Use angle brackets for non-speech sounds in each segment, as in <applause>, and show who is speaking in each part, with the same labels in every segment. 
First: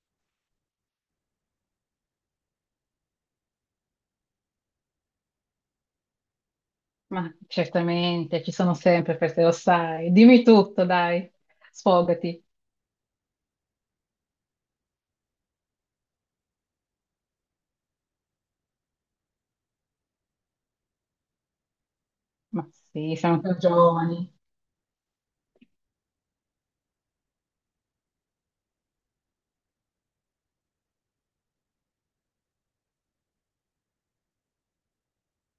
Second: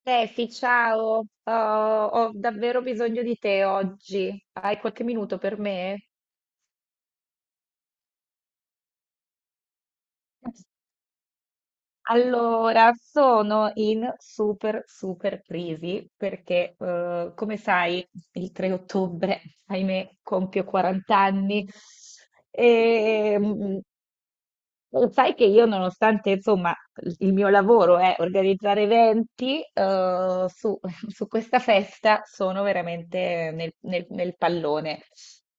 Speaker 1: Steffi, ciao. Oh, ho davvero bisogno di te oggi. Hai qualche minuto per me?
Speaker 2: Ma certamente, ci sono sempre feste, lo sai. Dimmi tutto, dai, sfogati.
Speaker 1: Allora, sono in super, super crisi perché, come sai, il 3 ottobre, ahimè, compio 40 anni
Speaker 2: Ma sì,
Speaker 1: e
Speaker 2: siamo più giovani.
Speaker 1: lo sai che io, nonostante, insomma, il mio lavoro è organizzare eventi, <laughs> su questa festa sono veramente nel pallone.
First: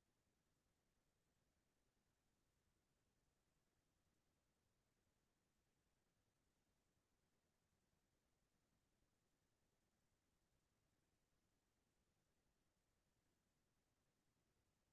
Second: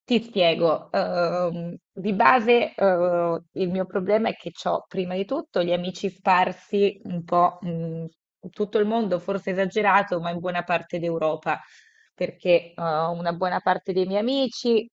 Speaker 1: Ti spiego, di base, il mio problema è che ho prima di tutto gli amici sparsi un po' in tutto il mondo, forse esagerato, ma in buona parte d'Europa, perché una buona parte dei miei amici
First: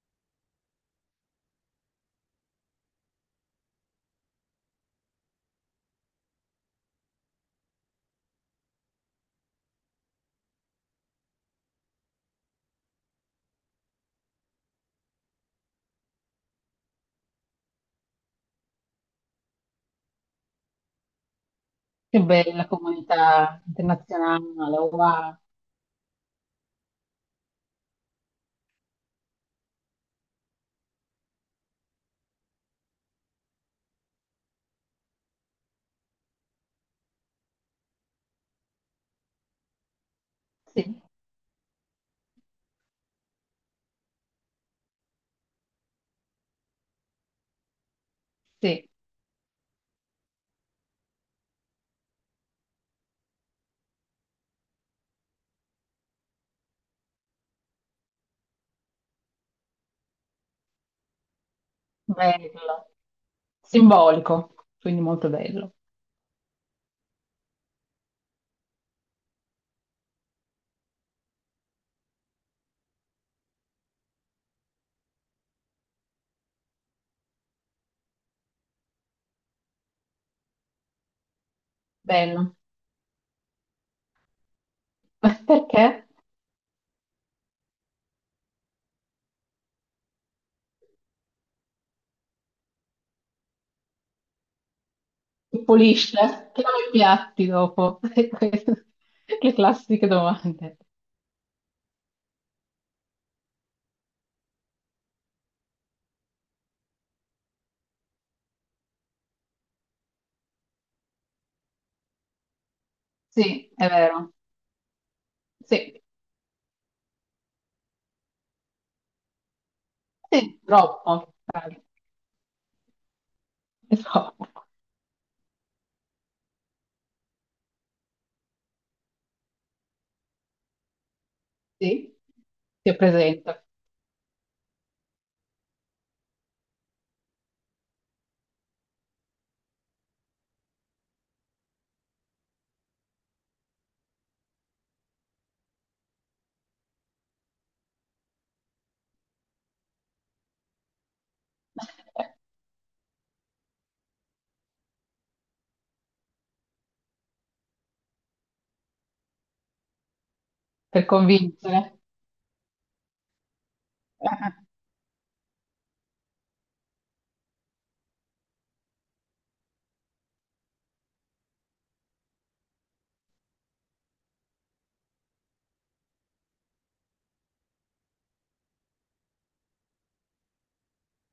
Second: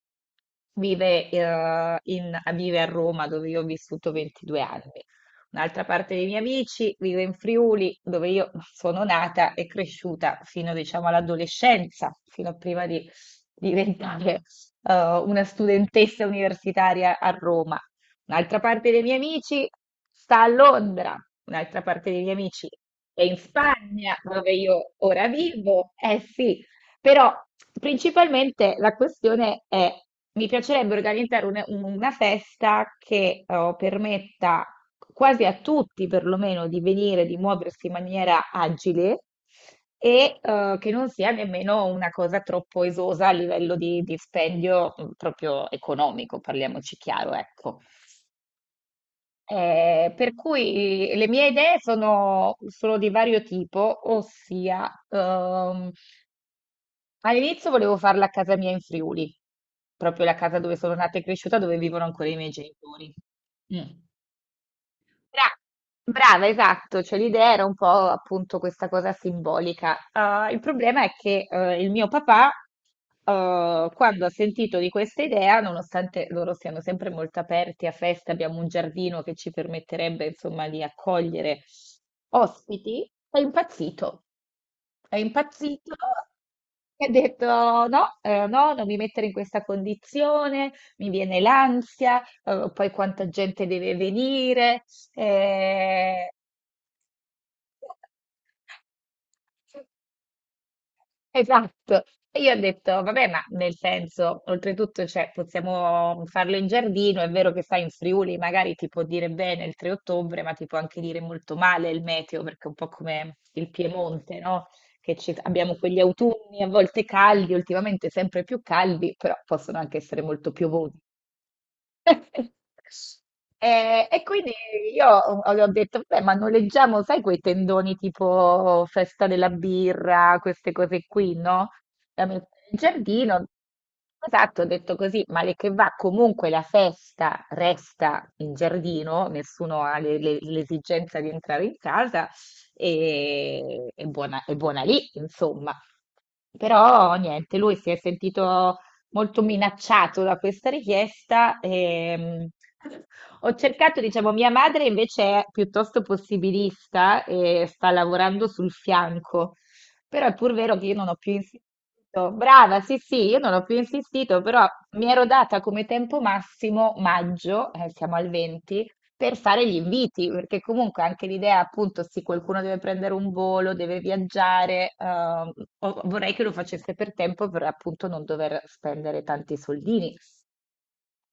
Speaker 1: vive, vive a Roma, dove io ho vissuto 22 anni. Un'altra parte dei miei amici vive in Friuli, dove io sono nata e cresciuta fino, diciamo, all'adolescenza, fino a prima di diventare eh, una studentessa universitaria a Roma, un'altra parte dei miei amici sta a Londra, un'altra parte
Speaker 2: Che
Speaker 1: dei miei amici
Speaker 2: bella
Speaker 1: è in
Speaker 2: comunità
Speaker 1: Spagna, dove
Speaker 2: internazionale,
Speaker 1: io ora
Speaker 2: wow.
Speaker 1: vivo. Eh sì, però principalmente la questione è, mi piacerebbe organizzare una festa che permetta quasi a tutti perlomeno di venire, di muoversi in maniera agile e che
Speaker 2: Sì,
Speaker 1: non sia nemmeno una cosa troppo esosa a livello di dispendio proprio economico, parliamoci chiaro, ecco.
Speaker 2: sì,
Speaker 1: Per cui le mie idee sono, di vario tipo, ossia all'inizio volevo farla a casa mia in Friuli, proprio la casa dove sono nata e cresciuta, dove vivono ancora i miei
Speaker 2: bello.
Speaker 1: genitori. Mm.
Speaker 2: Simbolico, quindi molto
Speaker 1: Bra-
Speaker 2: bello.
Speaker 1: Brava, esatto, cioè l'idea era un po' appunto questa cosa simbolica. Ah, il problema è che il mio papà, quando ha sentito di questa idea, nonostante loro siano sempre molto aperti a feste, abbiamo un giardino che ci permetterebbe insomma di accogliere
Speaker 2: Bello.
Speaker 1: ospiti, è impazzito. È
Speaker 2: <laughs>
Speaker 1: impazzito
Speaker 2: Perché?
Speaker 1: e ha detto no, no, non mi mettere in questa condizione, mi viene l'ansia, poi quanta gente deve venire.
Speaker 2: Che pulisce,
Speaker 1: Eh,
Speaker 2: che lava i piatti dopo. <laughs> Le classiche domande.
Speaker 1: Esatto. E io ho detto, vabbè, ma nel senso, oltretutto, cioè, possiamo farlo in giardino, è vero che sai, in Friuli magari ti può dire bene il 3 ottobre, ma ti può anche dire molto male il meteo, perché è un po' come il
Speaker 2: Sì, è vero.
Speaker 1: Piemonte, no? Che abbiamo quegli
Speaker 2: Sì,
Speaker 1: autunni a volte caldi, ultimamente sempre più caldi, però possono anche essere molto
Speaker 2: sì,
Speaker 1: piovosi.
Speaker 2: troppo, dai,
Speaker 1: <laughs>
Speaker 2: è
Speaker 1: E
Speaker 2: troppo.
Speaker 1: quindi io le ho detto, beh, ma noleggiamo, sai, quei tendoni tipo festa della birra, queste cose qui, no?
Speaker 2: Sì,
Speaker 1: Da mettere in
Speaker 2: ti
Speaker 1: giardino.
Speaker 2: presento.
Speaker 1: Esatto, ho detto così, male che va, comunque la festa resta in giardino, nessuno ha l'esigenza di entrare in casa e è buona lì, insomma. Però niente, lui si è sentito molto minacciato da questa richiesta. Ho cercato, diciamo, mia madre invece è piuttosto possibilista e sta lavorando sul fianco, però è pur vero che io
Speaker 2: Per
Speaker 1: non ho più insistito.
Speaker 2: convincere.
Speaker 1: Brava, sì, sì, io non ho più insistito, però
Speaker 2: <laughs>
Speaker 1: mi ero data come tempo massimo maggio, siamo al 20, per fare gli inviti, perché comunque anche l'idea, appunto, sì, qualcuno deve prendere un volo, deve viaggiare, vorrei che lo facesse per tempo per appunto non dover spendere tanti soldini.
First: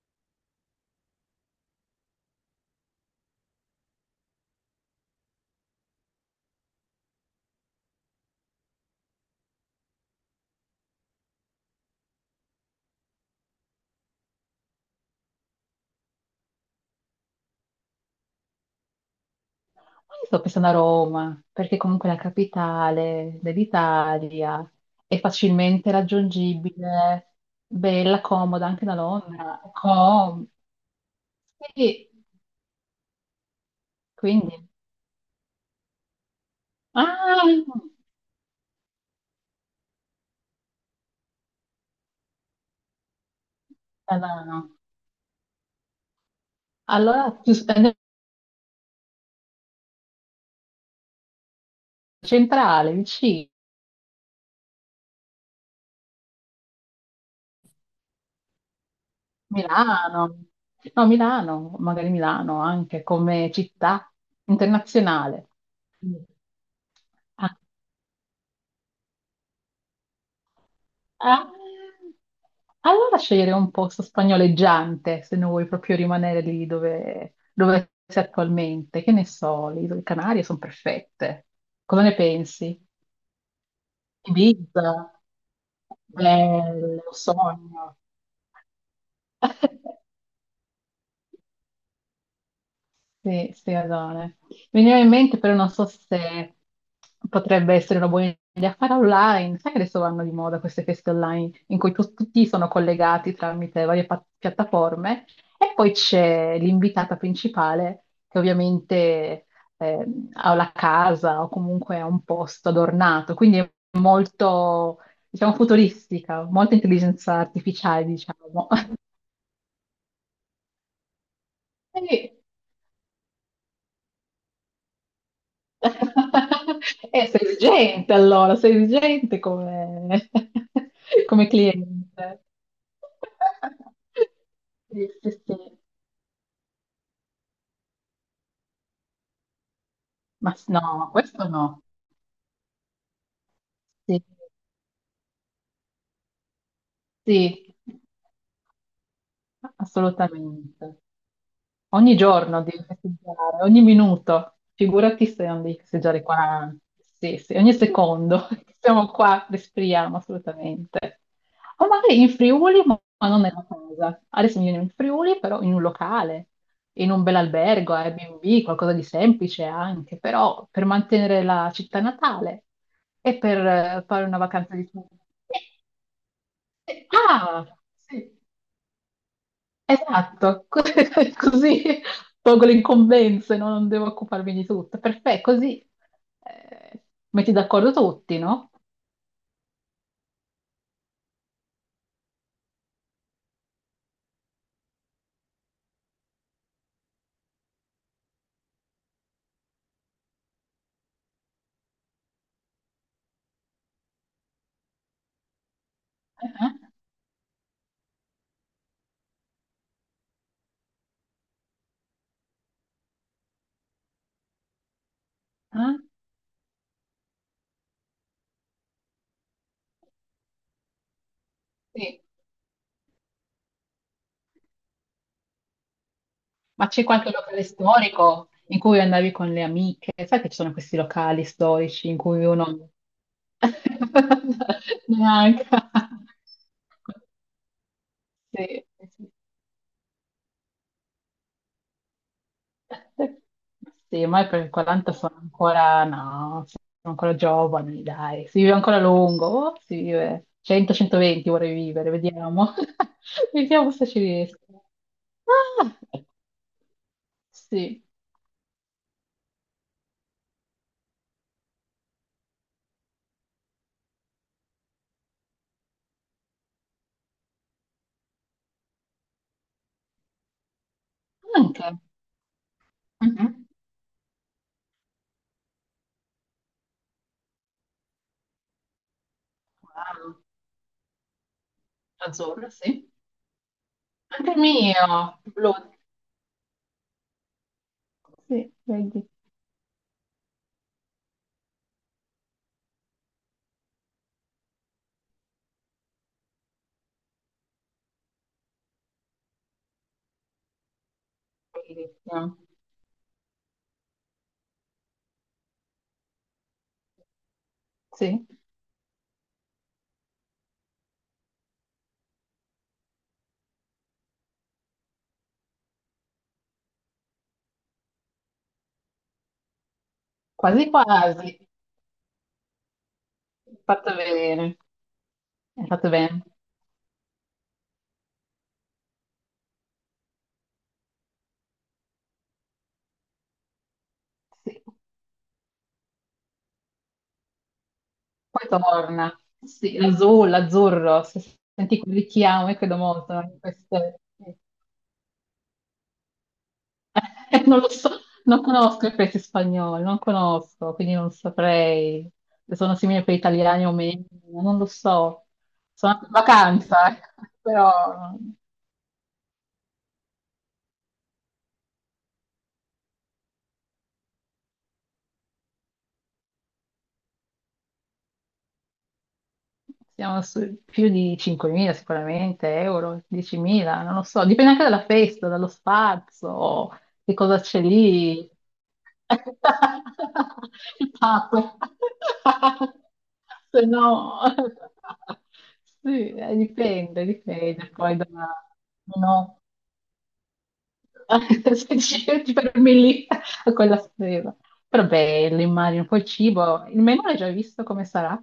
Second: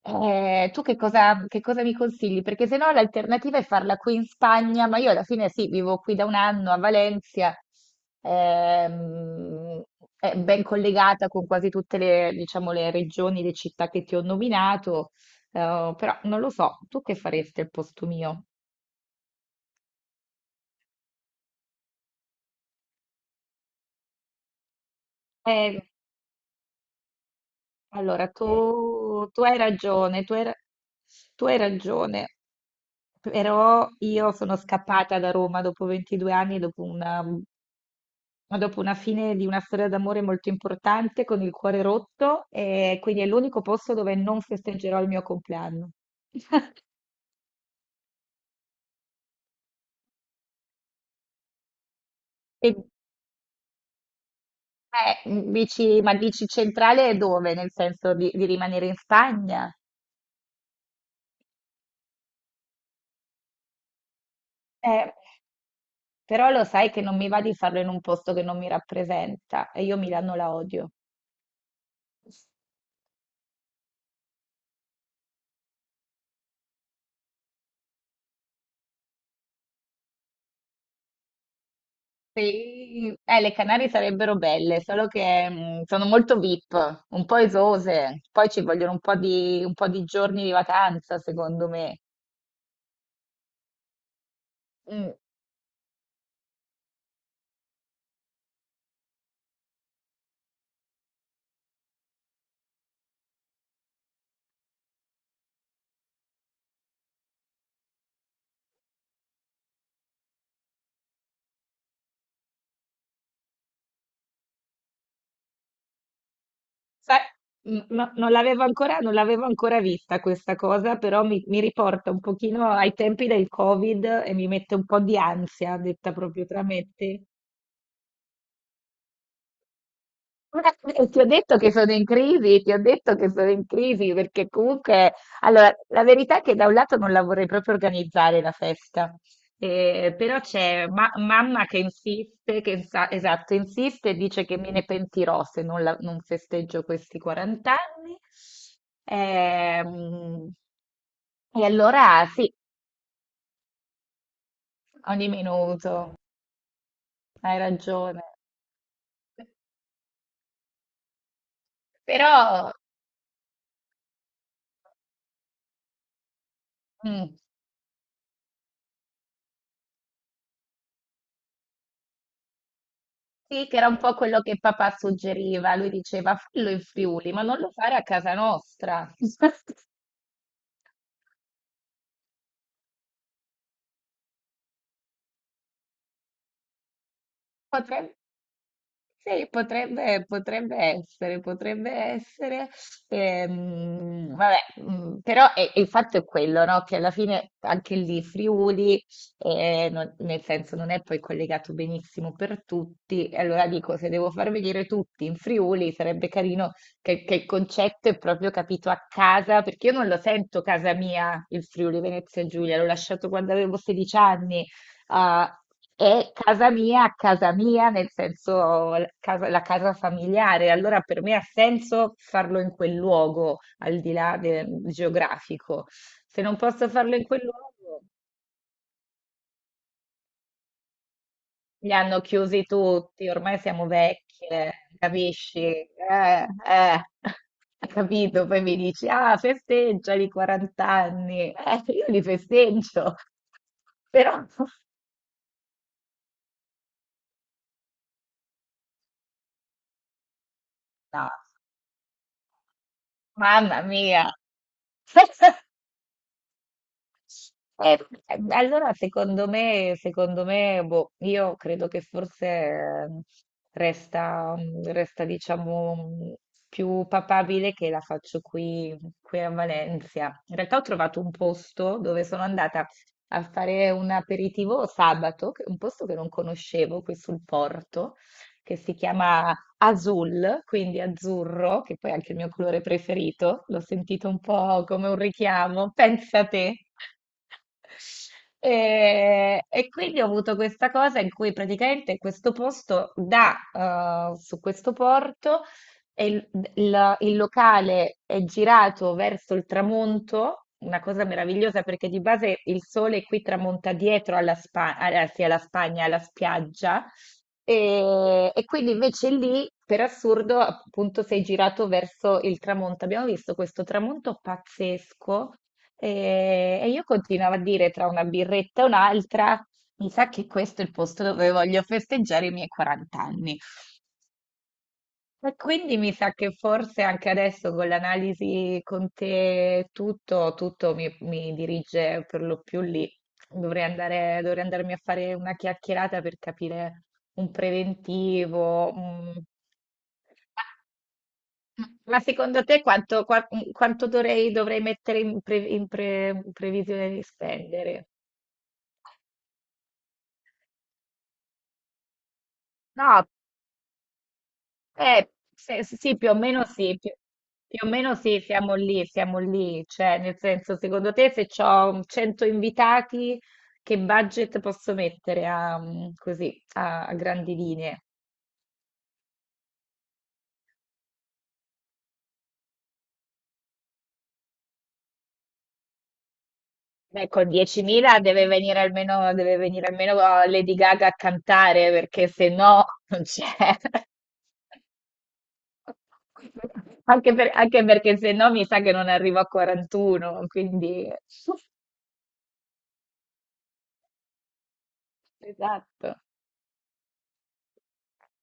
Speaker 1: Tu che cosa mi consigli? Perché se no l'alternativa è farla qui in Spagna, ma io alla fine sì, vivo qui da un anno a Valencia, ehm, è ben collegata con quasi tutte le, diciamo, le regioni, le città che ti ho nominato, però non lo so, tu che faresti al posto mio?
Speaker 2: Io sto pensando a Roma, perché comunque è la capitale dell'Italia, è
Speaker 1: Eh,
Speaker 2: facilmente raggiungibile, bella,
Speaker 1: allora,
Speaker 2: comoda anche da
Speaker 1: tu, tu hai
Speaker 2: Londra.
Speaker 1: ragione, tu hai
Speaker 2: Sì,
Speaker 1: ragione, però io sono
Speaker 2: quindi...
Speaker 1: scappata da Roma dopo 22 anni,
Speaker 2: Ah,
Speaker 1: dopo una fine di una storia d'amore molto importante, con il cuore rotto, e quindi è l'unico posto dove non
Speaker 2: no, no.
Speaker 1: festeggerò il mio compleanno.
Speaker 2: Allora,
Speaker 1: E,
Speaker 2: centrale, vicino,
Speaker 1: dici, ma dici centrale è dove? Nel senso di rimanere in Spagna?
Speaker 2: Milano. No, Milano, magari Milano anche come città
Speaker 1: Eh,
Speaker 2: internazionale.
Speaker 1: Però lo sai che non mi va di farlo in un posto che non mi rappresenta e io Milano la odio.
Speaker 2: Ah, allora scegliere un posto spagnoleggiante, se non vuoi proprio rimanere lì dove sei attualmente. Che ne so, le isole Canarie sono perfette. Cosa ne pensi?
Speaker 1: Sì, le Canarie sarebbero belle,
Speaker 2: Ibiza?
Speaker 1: solo che sono molto VIP,
Speaker 2: Bello,
Speaker 1: un po'
Speaker 2: sogno.
Speaker 1: esose, poi ci vogliono un po' di
Speaker 2: <laughs>
Speaker 1: giorni di vacanza, secondo me.
Speaker 2: Sì, sì, Adone. Mi veniva in
Speaker 1: Mm,
Speaker 2: mente, però non so se potrebbe essere una buona idea fare online. Sai che adesso vanno di moda queste feste online in cui tutti sono collegati tramite varie piattaforme e poi c'è l'invitata principale che ovviamente eh, ha la casa o comunque ha un posto adornato, quindi è molto, diciamo, futuristica, molta
Speaker 1: sai,
Speaker 2: intelligenza artificiale, diciamo. <laughs>
Speaker 1: non l'avevo ancora vista questa cosa, però mi riporta un
Speaker 2: Sì,
Speaker 1: pochino ai tempi del Covid e mi mette un po' di ansia, detta proprio tra me e
Speaker 2: <laughs>
Speaker 1: te.
Speaker 2: Sei vigente allora, sei vigente come,
Speaker 1: Ma-
Speaker 2: <laughs>
Speaker 1: Ti ho
Speaker 2: come
Speaker 1: detto che sono in
Speaker 2: cliente.
Speaker 1: crisi, ti ho detto che sono in crisi perché
Speaker 2: Sì,
Speaker 1: comunque,
Speaker 2: sì,
Speaker 1: allora,
Speaker 2: sì.
Speaker 1: la verità è che da un lato non la vorrei proprio organizzare la festa, però
Speaker 2: No,
Speaker 1: c'è
Speaker 2: ma questo
Speaker 1: mamma che
Speaker 2: no.
Speaker 1: insiste, che esatto, insiste e
Speaker 2: Sì,
Speaker 1: dice che me ne pentirò se non, non festeggio questi 40
Speaker 2: sì,
Speaker 1: anni. Ehm,
Speaker 2: assolutamente.
Speaker 1: e
Speaker 2: Ogni
Speaker 1: allora sì,
Speaker 2: giorno devi festeggiare, ogni minuto. Figurati
Speaker 1: ogni
Speaker 2: se non devi
Speaker 1: minuto,
Speaker 2: festeggiare qua, sì, sì,
Speaker 1: hai
Speaker 2: ogni
Speaker 1: ragione.
Speaker 2: secondo. <laughs> Siamo qua, respiriamo assolutamente. O magari in
Speaker 1: Però.
Speaker 2: Friuli, ma non nella casa. Adesso mi viene in Friuli, però in un locale, in un
Speaker 1: mm.
Speaker 2: bel albergo, Airbnb, qualcosa di semplice anche, però per mantenere la città natale e
Speaker 1: Sì,
Speaker 2: per
Speaker 1: che era un po'
Speaker 2: fare una
Speaker 1: quello che
Speaker 2: vacanza di...
Speaker 1: papà
Speaker 2: Eh,
Speaker 1: suggeriva. Lui diceva: fallo in Friuli, ma non
Speaker 2: ah,
Speaker 1: lo fare a
Speaker 2: sì.
Speaker 1: casa nostra. <laughs>
Speaker 2: Esatto, <laughs> così tolgo le incombenze, no? Non devo occuparmi di tutto. Perfetto, così eh, metti d'accordo
Speaker 1: Potrebbe
Speaker 2: tutti, no?
Speaker 1: Sì, potrebbe, potrebbe essere, vabbè, però il fatto è quello, no? Che alla fine anche lì Friuli, nel senso non è poi collegato benissimo per tutti, e allora dico, se devo far venire tutti in Friuli sarebbe
Speaker 2: Eh,
Speaker 1: carino
Speaker 2: eh,
Speaker 1: che il concetto è proprio capito a casa, perché io non lo sento casa mia, il Friuli Venezia Giulia, l'ho lasciato quando avevo 16 anni. Ah,
Speaker 2: eh,
Speaker 1: è casa mia, nel senso la casa, familiare, allora per me ha senso
Speaker 2: sì.
Speaker 1: farlo in quel luogo, al di là del geografico. Se non posso
Speaker 2: Ma c'è
Speaker 1: farlo in
Speaker 2: qualche
Speaker 1: quel
Speaker 2: locale
Speaker 1: luogo,
Speaker 2: storico in cui andavi con le amiche? Sai che ci sono questi locali
Speaker 1: li
Speaker 2: storici in
Speaker 1: hanno
Speaker 2: cui
Speaker 1: chiusi
Speaker 2: uno...
Speaker 1: tutti, ormai siamo vecchie,
Speaker 2: <laughs>
Speaker 1: capisci?
Speaker 2: Neanche.
Speaker 1: Eh. <laughs> Capito? Poi mi
Speaker 2: Sì,
Speaker 1: dici,
Speaker 2: sì, sì.
Speaker 1: ah, festeggia i 40 anni. Io li festeggio,
Speaker 2: Sì,
Speaker 1: però
Speaker 2: ma per i
Speaker 1: <laughs>
Speaker 2: 40 sono ancora, no, sono ancora giovani, dai, si vive ancora a lungo, oh, si vive
Speaker 1: no,
Speaker 2: 100-120 vorrei vivere, vediamo, <laughs>
Speaker 1: mamma
Speaker 2: vediamo se ci
Speaker 1: mia.
Speaker 2: riesco.
Speaker 1: <laughs>
Speaker 2: Ah,
Speaker 1: Eh,
Speaker 2: sì,
Speaker 1: allora, secondo me, boh, io credo che forse resta, diciamo, più papabile che la faccio qui, a Valencia. In realtà ho trovato un posto
Speaker 2: anche.
Speaker 1: dove sono andata a
Speaker 2: Mhm.
Speaker 1: fare un aperitivo sabato, un posto che non conoscevo qui sul porto, che si chiama
Speaker 2: Wow,
Speaker 1: Azul, quindi azzurro, che poi è anche il mio
Speaker 2: azzurro,
Speaker 1: colore
Speaker 2: sì.
Speaker 1: preferito, l'ho sentito un
Speaker 2: Anche il
Speaker 1: po' come un
Speaker 2: mio, blu.
Speaker 1: richiamo, pensa te.
Speaker 2: Sì, vedi.
Speaker 1: E quindi ho avuto questa cosa in cui praticamente questo posto dà su questo porto e il locale è girato verso il tramonto, una cosa meravigliosa perché di
Speaker 2: Bellissimo.
Speaker 1: base il sole qui tramonta dietro sì, alla Spagna, alla spiaggia,
Speaker 2: Sì,
Speaker 1: e quindi invece lì, per assurdo, appunto sei girato verso il tramonto. Abbiamo visto questo tramonto pazzesco e io continuavo a dire tra una birretta e un'altra, mi sa che questo è il
Speaker 2: quasi
Speaker 1: posto dove
Speaker 2: quasi.
Speaker 1: voglio festeggiare i miei 40 anni.
Speaker 2: Fatto bene,
Speaker 1: E
Speaker 2: hai
Speaker 1: quindi
Speaker 2: fatto
Speaker 1: mi sa
Speaker 2: bene.
Speaker 1: che forse anche adesso con l'analisi con te tutto mi dirige per lo più lì. Dovrei
Speaker 2: Sì.
Speaker 1: andarmi a fare una chiacchierata per capire un
Speaker 2: Poi
Speaker 1: preventivo.
Speaker 2: torna. Sì, l'azzurro, l'azzurro, se
Speaker 1: Ma
Speaker 2: senti quel
Speaker 1: secondo
Speaker 2: richiamo, io
Speaker 1: te
Speaker 2: credo molto in
Speaker 1: quanto
Speaker 2: queste...
Speaker 1: dovrei mettere in previsione di
Speaker 2: <laughs> Non lo
Speaker 1: spendere?
Speaker 2: so, non conosco il paese spagnolo, non conosco, quindi non saprei se sono simili
Speaker 1: No,
Speaker 2: per gli italiani o meno, non lo so. Sono
Speaker 1: Sì, più o meno
Speaker 2: andata in
Speaker 1: sì,
Speaker 2: vacanza, <laughs>
Speaker 1: più o
Speaker 2: però
Speaker 1: meno sì, siamo lì, cioè nel senso, secondo te se ho 100 invitati, che budget posso mettere così, a grandi linee?
Speaker 2: siamo su più di 5.000 sicuramente, euro, 10.000, non lo so, dipende anche dalla festa, dallo spazio,
Speaker 1: Beh,
Speaker 2: che
Speaker 1: con
Speaker 2: cosa c'è
Speaker 1: 10.000 deve
Speaker 2: lì.
Speaker 1: venire almeno,
Speaker 2: <laughs>
Speaker 1: oh, Lady Gaga a
Speaker 2: Il Papa.
Speaker 1: cantare, perché se no
Speaker 2: <laughs>
Speaker 1: non c'è.
Speaker 2: Se no, sì,
Speaker 1: <laughs>
Speaker 2: dipende,
Speaker 1: Anche
Speaker 2: dipende
Speaker 1: perché
Speaker 2: poi da...
Speaker 1: se no mi sa che non arrivo a
Speaker 2: No,
Speaker 1: 41, quindi. <laughs>
Speaker 2: <laughs> se ci fermi lì a quella spesa. Però bello, immagino,
Speaker 1: Esatto.
Speaker 2: poi il cibo, il menù l'hai già visto come sarà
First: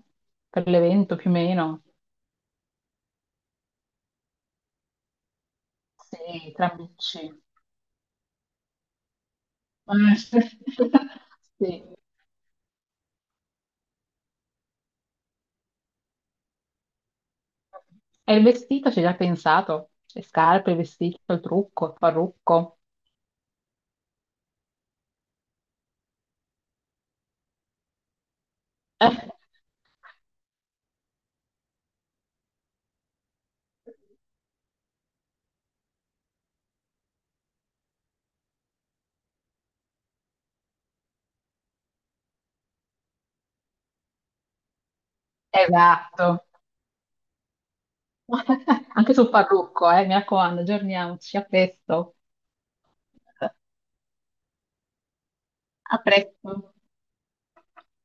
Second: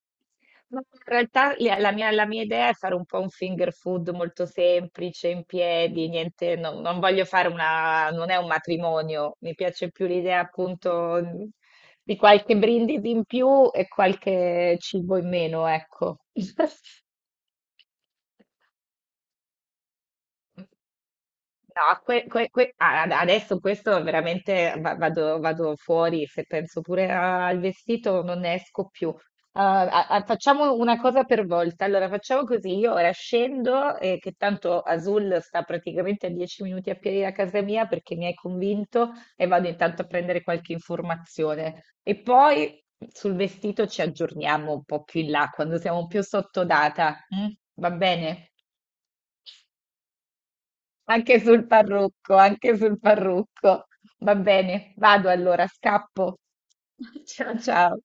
Speaker 2: per
Speaker 1: Ma in
Speaker 2: l'evento più o
Speaker 1: realtà
Speaker 2: meno?
Speaker 1: la mia idea è fare un po' un finger food molto semplice, in piedi,
Speaker 2: Sì,
Speaker 1: niente,
Speaker 2: tra
Speaker 1: non voglio
Speaker 2: amici.
Speaker 1: fare una, non è un matrimonio, mi piace più
Speaker 2: Eh,
Speaker 1: l'idea appunto
Speaker 2: <laughs> Sì.
Speaker 1: di qualche brindisi in più e qualche cibo in meno, ecco. <laughs>
Speaker 2: E il vestito ci hai già pensato? Le scarpe, il vestito, il trucco, il
Speaker 1: No,
Speaker 2: parrucco.
Speaker 1: adesso questo veramente vado fuori, se penso pure al vestito non ne esco
Speaker 2: Eh,
Speaker 1: più. Ah, facciamo una cosa per volta, allora facciamo così, io ora scendo, che tanto Azul sta praticamente a 10 minuti a piedi da casa mia perché mi hai convinto e vado intanto a prendere qualche informazione. E poi sul vestito ci aggiorniamo un po' più in là, quando siamo più
Speaker 2: Esatto.
Speaker 1: sotto data, mm? Va bene?
Speaker 2: <laughs> Anche sul parrucco, mi raccomando, aggiorniamoci.
Speaker 1: Anche
Speaker 2: A
Speaker 1: sul
Speaker 2: presto.
Speaker 1: parrucco, anche sul
Speaker 2: <laughs>
Speaker 1: parrucco. Va bene, vado allora,
Speaker 2: A
Speaker 1: scappo.
Speaker 2: presto.
Speaker 1: <laughs> Ciao ciao.